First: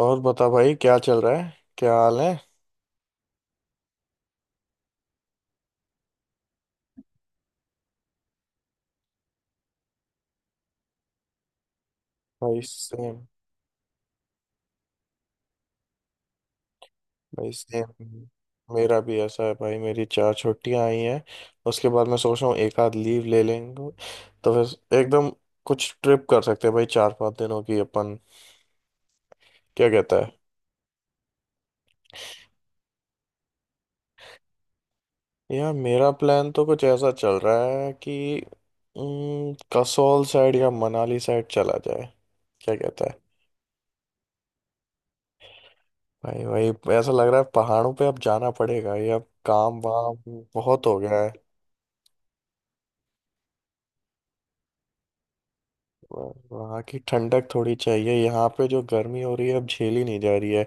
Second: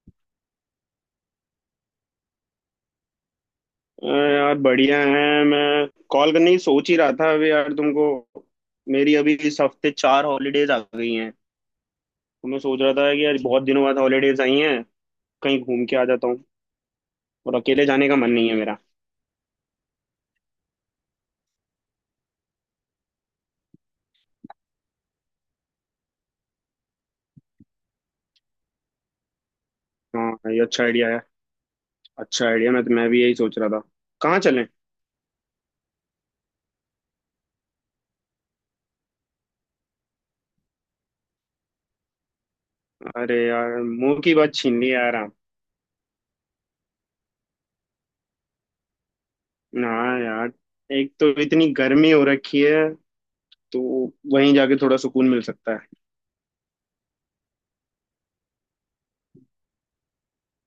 और बता भाई, क्या चल रहा है? क्या हाल है? यार बढ़िया है। मैं कॉल करने की सोच ही रहा था अभी यार तुमको। मेरी अभी इस हफ्ते 4 हॉलीडेज आ गई हैं। तो मैं भाई सोच रहा था सेम। कि यार बहुत दिनों बाद हॉलीडेज आई हैं। कहीं घूम के आ जाता हूँ भाई और अकेले जाने का सेम। मन नहीं है मेरा। मेरा भी ऐसा है भाई, मेरी 4 छुट्टियां आई हैं। उसके बाद मैं सोच रहा हूँ एक आध लीव ले लेंगे, तो फिर एकदम कुछ ट्रिप कर सकते हैं भाई 4-5 दिनों की अपन। क्या कहता है? हाँ, ये अच्छा आइडिया है। अच्छा आइडिया। मैं भी यही सोच रहा था। कहाँ चलें? यार मेरा प्लान तो कुछ ऐसा चल रहा है कि कसौल साइड या मनाली साइड चला जाए। क्या कहता है? अरे यार, मुंह की बात छीन ली यार आप। भाई भाई, ऐसा लग रहा है पहाड़ों पे अब जाना पड़ेगा, ये अब काम वाम हाँ यार। बहुत हो एक गया तो है। इतनी गर्मी हो रखी है। तो वहीं जाके थोड़ा सुकून मिल सकता है। वहाँ की ठंडक थोड़ी चाहिए, यहाँ पे जो गर्मी हो रही है अब झेली नहीं जा रही है।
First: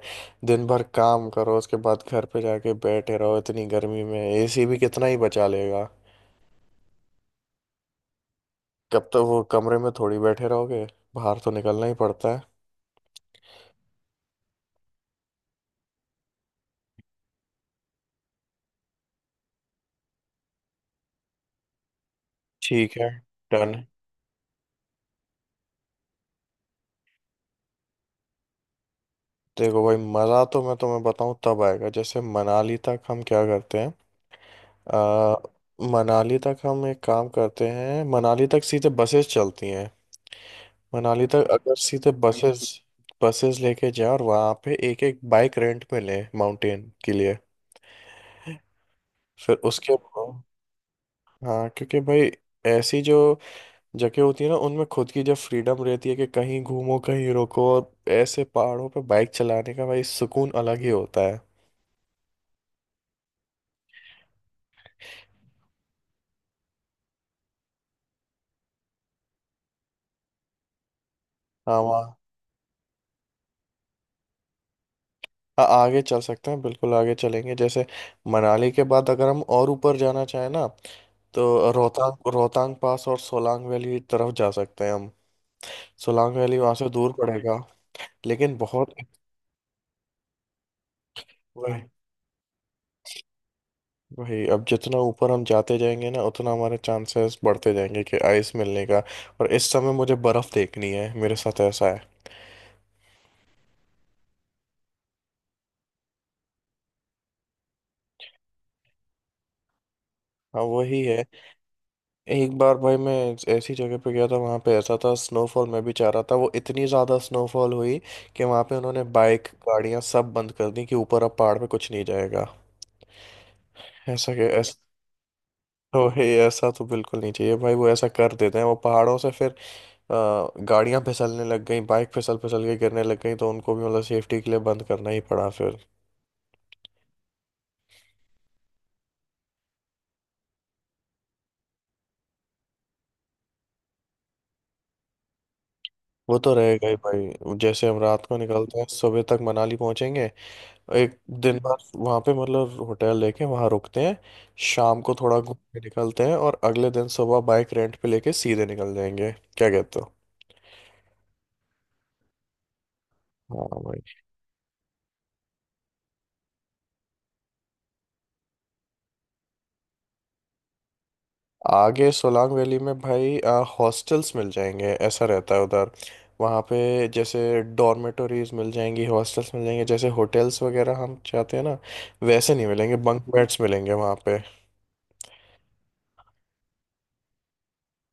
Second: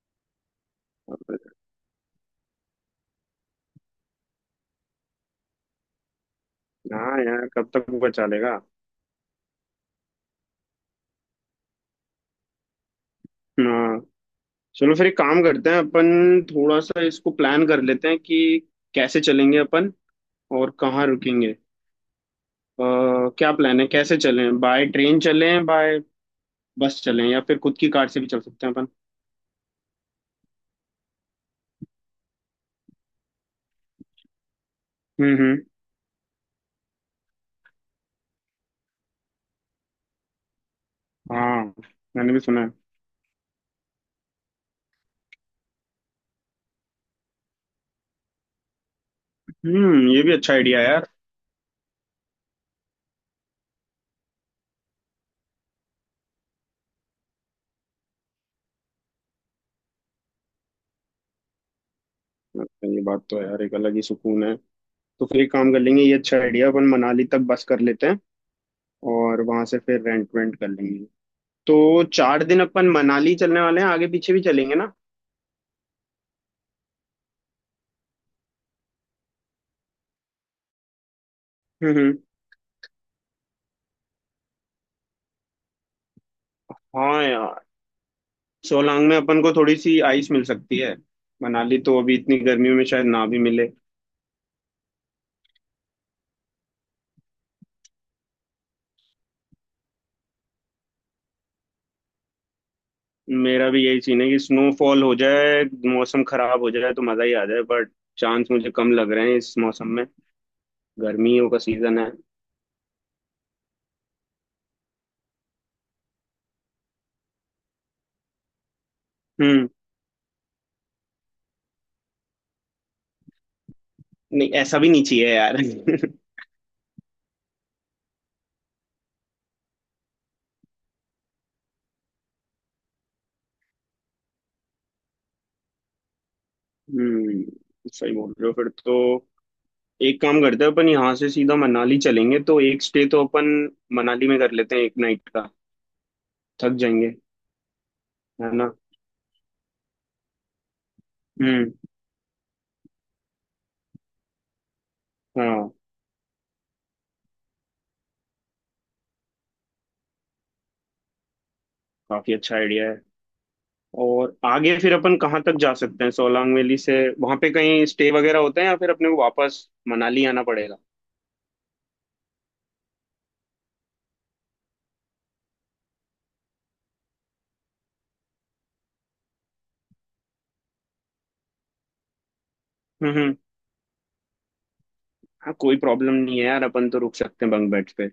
दिन भर काम करो उसके बाद घर पे जाके बैठे रहो, इतनी गर्मी में एसी भी कितना ही बचा लेगा। हाँ यार, कब तक बचा लेगा। कब तक वो कमरे में थोड़ी बैठे रहोगे, बाहर तो निकलना ही पड़ता है। हाँ। चलो फिर एक काम करते हैं अपन। थोड़ा सा इसको प्लान कर लेते हैं कि कैसे चलेंगे अपन और कहाँ रुकेंगे। अ, ठीक है। क्या डन। प्लान है? कैसे चलें, बाय ट्रेन चलें, बाय बस चलें, या फिर खुद की कार से भी चल सकते हैं अपन। देखो भाई, मज़ा तो मैं तुम्हें बताऊँ तब आएगा, जैसे मनाली तक हम क्या करते हैं। आ, हम्म। मनाली तक हम एक काम करते हैं, मनाली तक सीधे बसेस चलती हैं। मनाली तक हाँ, अगर सीधे मैंने भी बसेस, सुना है। बसेस लेके जाए और वहाँ पे एक एक बाइक रेंट पे ले माउंटेन के लिए, फिर उसके। हम्म, ये भी अच्छा आइडिया है यार। हाँ क्योंकि भाई, ऐसी जो जगह होती है ना, उनमें खुद की जब फ्रीडम रहती है कि कहीं घूमो कहीं रुको, और ऐसे पहाड़ों पे बाइक चलाने का भाई सुकून अलग ही होता है। ये बात तो है यार, एक अलग ही सुकून है। तो फिर एक काम कर लेंगे। ये अच्छा आइडिया, अपन मनाली तक बस कर लेते हैं और वहां से फिर रेंट वेंट कर लेंगे। तो हाँ वहाँ। 4 दिन अपन मनाली चलने वाले हैं, आगे पीछे भी चलेंगे ना। हाँ, आगे चल सकते हैं बिल्कुल, आगे चलेंगे जैसे मनाली के बाद अगर हम और ऊपर जाना चाहें ना, तो हम्म हम्म। रोहतांग, रोहतांग पास और सोलांग वैली तरफ जा सकते हैं हम। सोलांग वैली वहाँ से दूर हाँ पड़ेगा, यार। लेकिन बहुत। सोलांग में अपन को थोड़ी सी आइस मिल सकती है। मनाली वही तो अभी इतनी गर्मियों में शायद ना भी मिले। वही अब जितना ऊपर हम जाते जाएंगे ना उतना हमारे चांसेस बढ़ते जाएंगे कि आइस मिलने का, और इस समय मुझे बर्फ़ देखनी है, मेरे साथ ऐसा है। मेरा भी यही सीन है कि स्नोफॉल हो जाए, मौसम खराब हो जाए तो मजा ही आ जाए, बट चांस मुझे कम लग रहे हैं इस मौसम में। हाँ वही है। गर्मियों का सीजन है। एक बार भाई मैं ऐसी जगह पे गया था, वहाँ पे ऐसा था, स्नोफॉल मैं भी चाह रहा था, वो इतनी ज़्यादा स्नोफॉल हुई कि वहाँ पे उन्होंने बाइक हम्म। गाड़ियाँ सब बंद कर दी कि ऊपर अब पहाड़ पे कुछ नहीं जाएगा। ऐसा के नहीं, ऐसा ऐसा। भी नहीं चाहिए यार। तो वही, ऐसा तो बिल्कुल नहीं चाहिए भाई, वो ऐसा कर देते हैं, वो पहाड़ों से फिर गाड़ियां फिसलने लग गई, बाइक फिसल फिसल के गिरने लग गई, तो उनको भी मतलब सेफ्टी के लिए बंद करना ही पड़ा फिर। हम्म, सही बोल रहे हो। फिर तो एक काम करते हैं अपन, यहाँ से सीधा मनाली चलेंगे, तो एक स्टे तो अपन मनाली में कर लेते हैं 1 नाइट का। वो तो थक रहेगा ही जाएंगे, भाई, जैसे हम रात को है ना। निकलते हैं सुबह तक मनाली पहुंचेंगे। एक दिन हम्म। भर वहां पे मतलब होटल लेके वहां रुकते हैं, शाम को थोड़ा घूम हाँ, के निकलते हैं, और अगले दिन सुबह बाइक रेंट पे लेके सीधे निकल जाएंगे। क्या कहते हो? काफी अच्छा आइडिया है। हाँ भाई। और आगे फिर अपन कहाँ तक जा सकते हैं सोलांग वैली से? वहां पे कहीं स्टे वगैरह होता है या फिर अपने को वापस मनाली आना पड़ेगा? आगे सोलांग वैली में भाई हॉस्टल्स मिल जाएंगे, ऐसा रहता है उधर, वहाँ पे जैसे डॉर्मेटोरीज मिल जाएंगी, हॉस्टल्स मिल जाएंगे, जैसे होटल्स वगैरह हम चाहते हैं ना वैसे नहीं मिलेंगे, बंक हम्म। बेड्स मिलेंगे वहाँ पे। हाँ, कोई प्रॉब्लम नहीं है यार, अपन तो रुक सकते हैं बंक बेड्स पे।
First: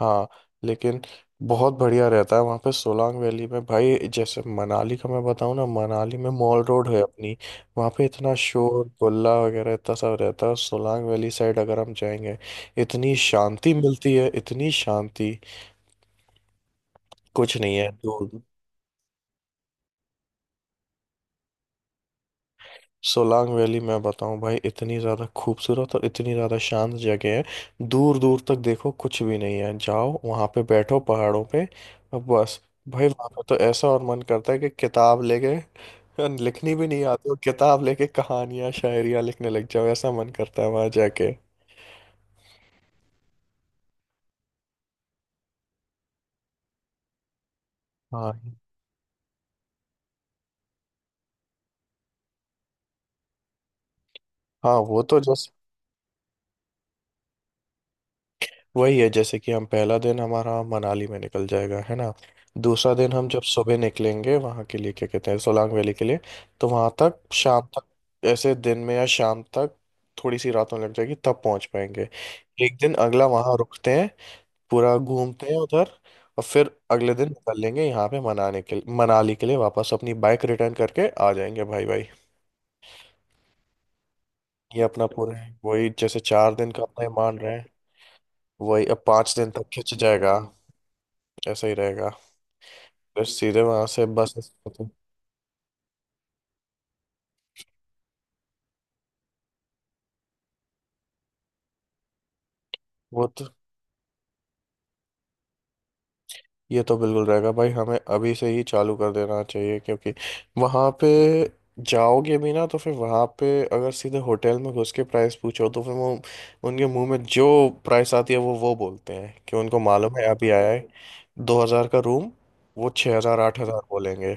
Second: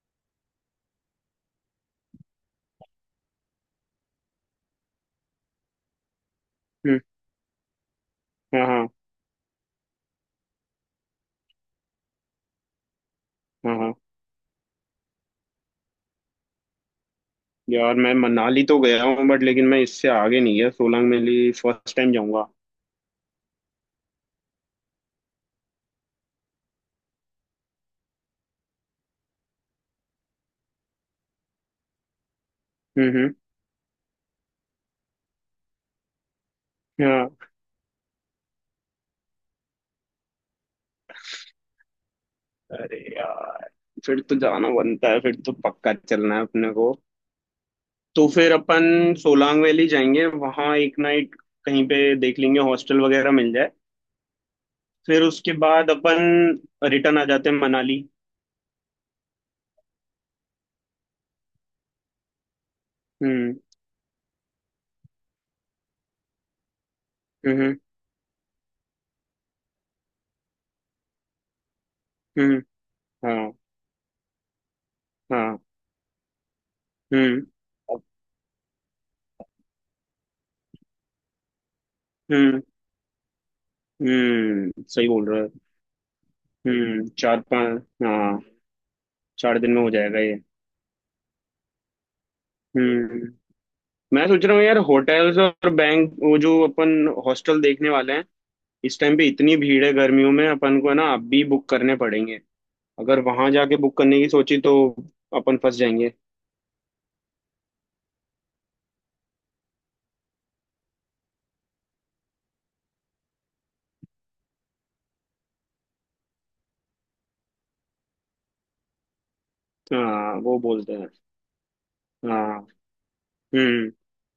हाँ, लेकिन बहुत बढ़िया रहता है वहाँ पे सोलांग वैली में भाई, जैसे मनाली का मैं बताऊँ ना, मनाली में मॉल रोड है हम्म। अपनी, वहाँ पे इतना हाँ शोर हाँ गुल्ला वगैरह इतना सब रहता है। सोलांग वैली साइड अगर हम जाएंगे, इतनी शांति हाँ। हाँ मिलती है, इतनी शांति, कुछ नहीं है। यार, मैं मनाली तो गया हूँ बट लेकिन मैं इससे आगे नहीं गया। सोलांग वैली फर्स्ट टाइम जाऊंगा। सोलांग वैली मैं बताऊं भाई, इतनी ज़्यादा खूबसूरत और इतनी ज़्यादा शांत जगह है। दूर दूर तक देखो कुछ भी नहीं है, जाओ वहाँ पे बैठो पहाड़ों पे और बस। भाई वहाँ हम्म। पे तो ऐसा और मन करता है कि किताब लेके, लिखनी भी नहीं आती और हाँ। किताब लेके कहानियाँ शायरियाँ लिखने लग जाओ, ऐसा मन करता है वहाँ जाके। अरे यार, फिर तो जाना बनता है, फिर तो पक्का चलना है अपने को। तो हाँ। फिर अपन सोलांग वैली जाएंगे, वहां 1 नाइट कहीं पे देख लेंगे हॉस्टल वगैरह मिल जाए। हाँ वो तो फिर जैसे। उसके बाद अपन रिटर्न आ जाते हैं मनाली। वही है जैसे कि हम, पहला दिन हमारा मनाली में निकल जाएगा, है ना? दूसरा दिन हम जब हम्म सुबह निकलेंगे वहाँ के लिए, क्या कहते हैं, सोलांग वैली के लिए, तो वहाँ तक शाम हम्म तक, ऐसे दिन में या शाम तक, थोड़ी सी रात होने लग जाएगी तब पहुँच पाएंगे। हम्म। एक दिन अगला हाँ वहाँ रुकते हैं, पूरा घूमते हैं हाँ। उधर, और फिर अगले दिन हम्म निकल लेंगे यहाँ पे मनाली के लिए वापस, अपनी बाइक रिटर्न करके आ जाएंगे भाई भाई। हम्म। हम्म, ये अपना सही बोल पूरा रहा है। है। वही जैसे 4 दिन का अपना हम्म, ये मान चार रहे हैं, पाँच। हाँ। वही अब 5 दिन चार तक दिन में हो खिंच जाएगा ये। जाएगा। ऐसा ही रहेगा। फिर हम्म। सीधे वहां से मैं बस सोच रहा हूँ यार स्टॉप-। होटल्स और बैंक, वो जो अपन हॉस्टल देखने वाले हैं, इस टाइम पे इतनी भीड़ है गर्मियों में, अपन को है ना अब भी बुक करने पड़ेंगे। अगर वो तो, वहां जाके बुक करने की सोची तो अपन फंस जाएंगे। ये तो बिल्कुल रहेगा भाई, हमें अभी से ही चालू कर देना चाहिए, क्योंकि वहां पे जाओगे भी ना तो फिर वहां पे अगर सीधे होटल में घुस के प्राइस पूछो, तो फिर वो, उनके मुंह में जो प्राइस आती है, वो बोलते हैं कि उनको मालूम है हाँ, अभी वो आया है। बोलते हैं। 2,000 का रूम हाँ। वो 6,000 8,000 हम्म। बोलेंगे।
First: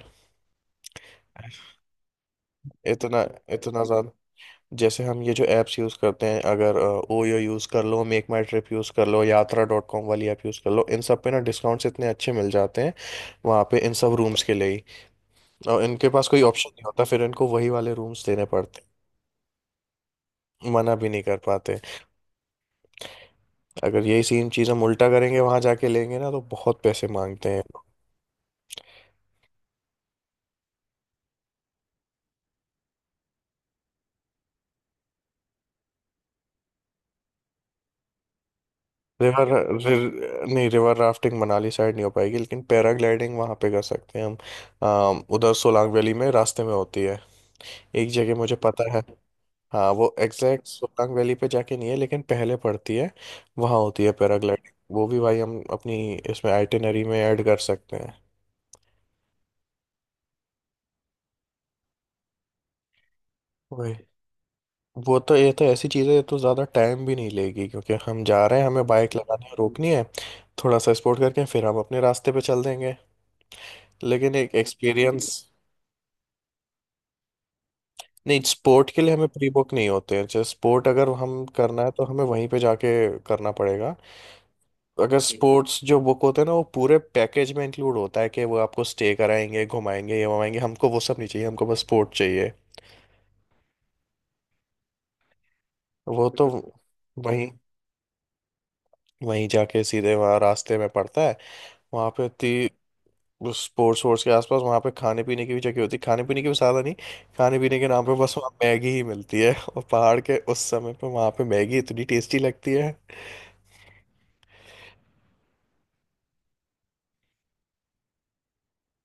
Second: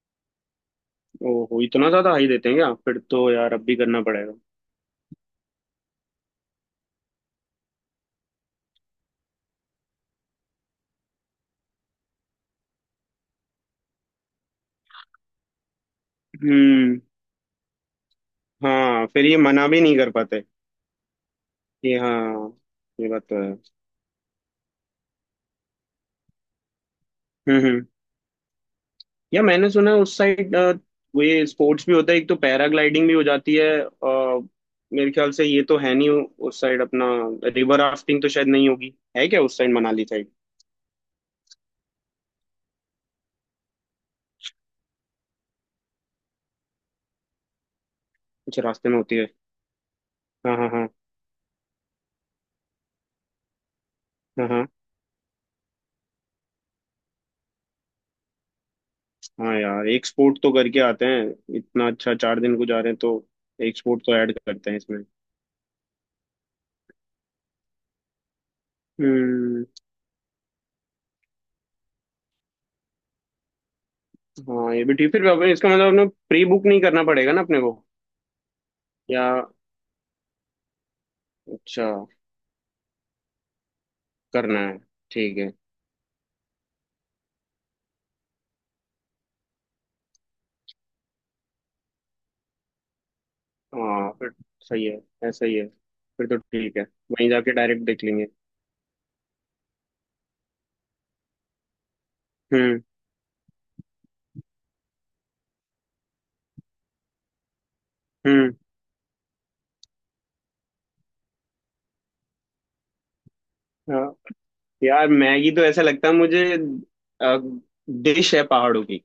ओहो, इतना ज्यादा हाई देते हैं क्या? फिर इतना, तो यार अब भी इतना करना ज्यादा। पड़ेगा। जैसे हम ये जो ऐप्स यूज़ करते हैं, अगर ओयो यूज़ कर लो, मेक माई ट्रिप यूज़ कर लो, यात्रा डॉट कॉम वाली ऐप यूज़ कर लो, इन सब पे ना डिस्काउंट्स इतने अच्छे मिल जाते हैं वहाँ पे, इन सब रूम्स के लिए ही। और इनके पास कोई ऑप्शन नहीं हम्म। होता, फिर इनको वही वाले रूम्स देने पड़ते हाँ, फिर ये मना भी नहीं कर पाते। हैं, मना भी नहीं कर पाते। ये हाँ। ये बात तो है। अगर यही सेम चीज़ हम उल्टा करेंगे वहाँ जाके लेंगे ना, तो बहुत पैसे मांगते हैं। हम्म। या मैंने सुना है उस साइड वो ये स्पोर्ट्स भी होता है, एक तो पैराग्लाइडिंग भी हो जाती है। मेरे ख्याल से ये तो है नहीं, उस साइड अपना रिवर राफ्टिंग तो शायद नहीं होगी, है क्या रिवर, उस साइड मनाली साइड। नहीं रिवर राफ्टिंग मनाली साइड नहीं हो पाएगी, लेकिन पैराग्लाइडिंग वहाँ पे कर सकते हैं हम। उधर सोलांग वैली में रास्ते में होती है, एक जगह मुझे कुछ रास्ते पता में है। होती है। हाँ वो हाँ एग्जैक्ट हाँ हाँ। सोलांग वैली पे जाके नहीं है लेकिन पहले पड़ती है, वहाँ होती है हाँ हाँ पैराग्लाइडिंग, वो भी भाई हम अपनी इसमें आइटिनरी में ऐड कर सकते हैं। हाँ। यार एक स्पोर्ट तो करके आते हैं, इतना अच्छा 4 दिन को जा रहे हैं, तो एक स्पोर्ट वही, तो ऐड करते हैं इसमें। वो तो, ये तो ऐसी चीज़ है, ये तो ज़्यादा टाइम भी नहीं लेगी, क्योंकि हम जा रहे हैं, हमें बाइक लगानी है हम्म। रोकनी है, थोड़ा सा स्पोर्ट करके फिर हम अपने रास्ते पे चल देंगे, लेकिन एक हाँ, ये भी ठीक। फिर एक्सपीरियंस। इसका मतलब अपने प्री बुक नहीं करना पड़ेगा ना अपने को? नहीं स्पोर्ट के लिए या हमें प्री बुक नहीं होते हैं, जैसे स्पोर्ट अगर हम करना अच्छा, है तो हमें वहीं पे जाके करना पड़ेगा। करना है। अगर ठीक है। स्पोर्ट्स जो बुक होते हैं ना, वो पूरे पैकेज में इंक्लूड होता है कि वो आपको स्टे कराएंगे, घुमाएंगे, ये घुमाएंगे, हमको वो सब नहीं चाहिए, हमको बस स्पोर्ट चाहिए। हाँ, फिर सही है, ऐसा ही है। फिर वो तो तो ठीक है, वहीं वहीं, जाके डायरेक्ट देख लेंगे। वहीं जाके सीधे वहाँ रास्ते में पड़ता है, वहाँ पे हम्म इतनी स्पोर्ट्स वोर्ट्स के आसपास वहाँ पे खाने पीने की भी जगह होती है, खाने पीने की भी साधन नहीं, खाने पीने के नाम पे बस वहाँ हम्म। मैगी ही मिलती है, और पहाड़ के उस समय पे वहाँ पे मैगी इतनी टेस्टी लगती है। हाँ। यार, मैगी तो ऐसा लगता है मुझे डिश है पहाड़ों की।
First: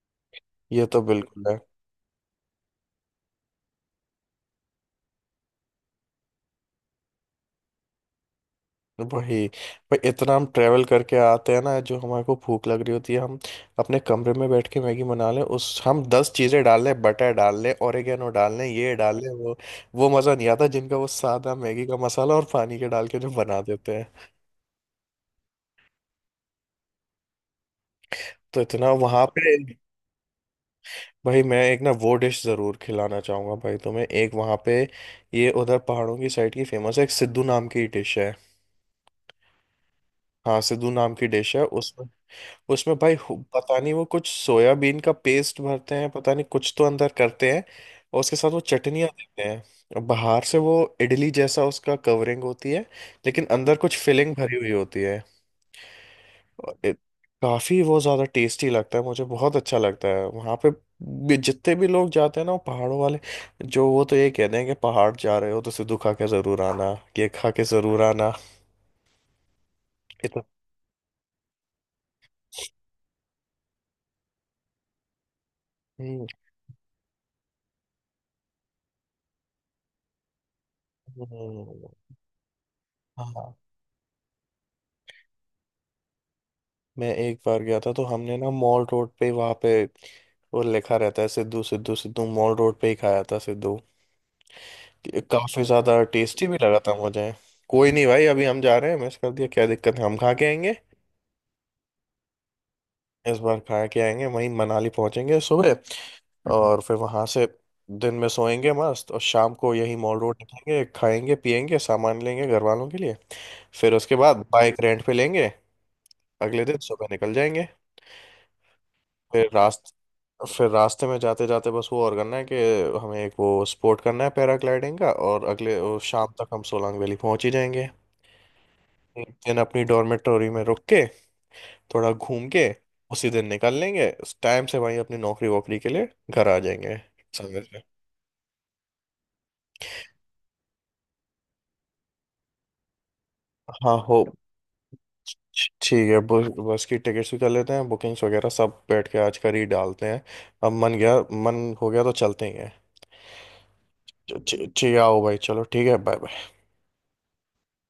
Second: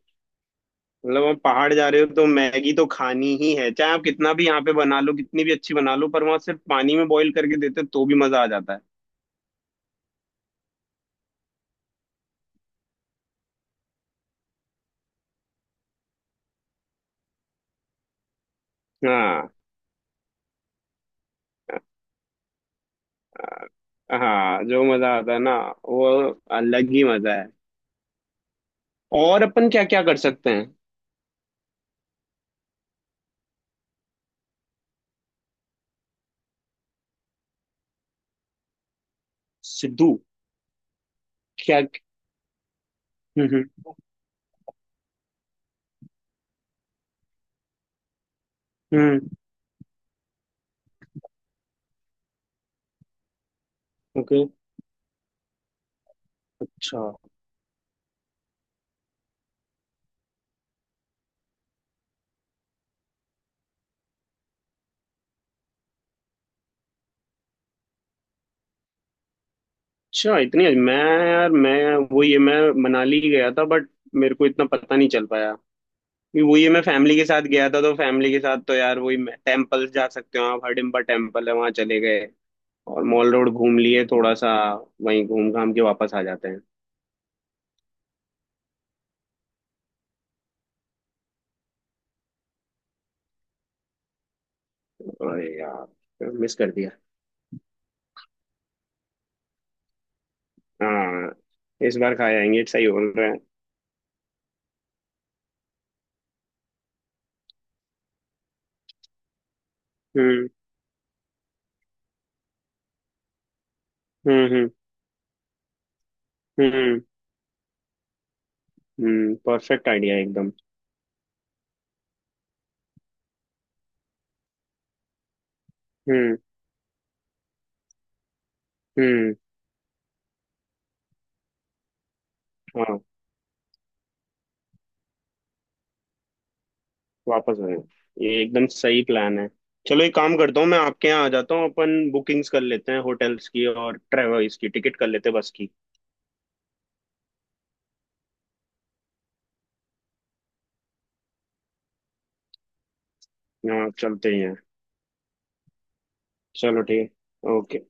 ये तो मतलब आप बिल्कुल है। पहाड़ जा रहे हो तो मैगी तो खानी ही है, चाहे आप कितना भी यहाँ पे बना लो, कितनी भी अच्छी बना लो, पर वहां सिर्फ पानी में बॉईल करके देते हैं, तो भी मजा आ जाता है। वही, भाई इतना हम ट्रैवल करके आते हैं ना, जो हमारे को भूख लग रही होती है, हम अपने कमरे में बैठ के मैगी बना लें, उस हम 10 चीज़ें डाल लें, बटर डाल लें, ओरिगेनो डाल लें, ये डाल लें हाँ वो मज़ा नहीं आता, जिनका वो सादा मैगी का मसाला और पानी के डाल के जो बना देते हैं। हाँ, जो मजा आता है ना, वो अलग ही मजा। तो इतना वहाँ और पे। अपन क्या क्या कर सकते हैं? भाई मैं एक ना वो डिश ज़रूर खिलाना चाहूँगा भाई तुम्हें, एक वहाँ पे, ये उधर पहाड़ों की साइड की फेमस है, एक सिद्धू नाम की डिश है। सिद्धू? हाँ सिद्धू नाम की डिश है क्या? उसमें। उसमें भाई हम्म पता हम्म नहीं, वो कुछ सोयाबीन का पेस्ट भरते हैं, पता नहीं कुछ तो अंदर करते हैं, और उसके साथ वो चटनियाँ हम्म, देते हैं, और बाहर से वो इडली जैसा उसका कवरिंग होती है, लेकिन अंदर कुछ फिलिंग ओके। भरी हुई होती है। और अच्छा। काफी वो ज्यादा टेस्टी लगता है मुझे, बहुत अच्छा लगता है वहां पे। जितने भी लोग जाते हैं ना वो पहाड़ों वाले जो, वो तो ये कहते हैं कि पहाड़ जा रहे हो तो सिद्धू खा के जरूर आना, ये खा के जरूर आना। अच्छा, इतना, इतनी मैं। यार, मैं वो ये मैं मनाली गया था बट मेरे को इतना पता नहीं चल पाया। हम्म, ये- वो ये मैं फैमिली के साथ गया था, तो फैमिली के साथ तो यार वही टेम्पल्स जा सकते हो आप, हडिम्बा हम्म, टेम्पल है हम्म, वहाँ चले हम्म। गए, और मॉल रोड हाँ घूम लिए थोड़ा सा, वहीं घूम घाम के वापस आ जाते हैं। मैं एक बार गया था तो हमने ना मॉल रोड पे वहाँ पे वो लिखा रहता है सिद्धू, सिद्धू सिद्धू मॉल रोड पे ही खाया था सिद्धू। अरे काफी ज्यादा यार, टेस्टी मिस भी कर लगा दिया। था मुझे। कोई नहीं भाई, अभी हम जा रहे हैं, मिस कर दिया क्या दिक्कत है, हम खा के आएंगे। हाँ, इस बार खा आएंगे, सही बोल रहे हैं। इस बार खा के आएंगे वहीं, मनाली पहुंचेंगे सुबह और फिर वहां से दिन में सोएंगे मस्त, और शाम को यही मॉल रोड हम्म निकलेंगे, खाएंगे पिएंगे, सामान लेंगे घर वालों के लिए। फिर उसके बाद हम्म हम्म बाइक रेंट पे लेंगे, अगले दिन हम्म। सुबह निकल जाएंगे। हम्म, फिर परफेक्ट रास्ते, आइडिया एकदम। फिर रास्ते में जाते जाते बस वो और करना है कि हमें एक वो स्पोर्ट करना है पैराग्लाइडिंग का, और अगले वो शाम हम्म तक हम सोलांग वैली पहुंच ही जाएंगे। एक हम्म। दिन अपनी डॉर्मेटोरी में रुक के, थोड़ा घूम के हाँ, उसी दिन निकल लेंगे उस टाइम से, वहीं अपनी नौकरी वोकरी के लिए घर आ जाएंगे समय वापस आए। से। ये एकदम सही प्लान है। चलो एक काम करता हूँ, मैं आपके यहाँ आ जाता हूँ, अपन बुकिंग्स कर लेते हैं होटल्स की हाँ और हो, ट्रेवल्स की टिकट कर लेते हैं बस की। ठीक है, बस बस की टिकट्स भी कर लेते हैं, बुकिंग्स वगैरह सब बैठ के आज कर ही डालते हैं, अब मन गया मन हो गया तो चलते ही हैं। यहाँ चलते ही हैं। ठीक है, आओ भाई, चलो ठीक है बाय। चलो ठीक है, ओके।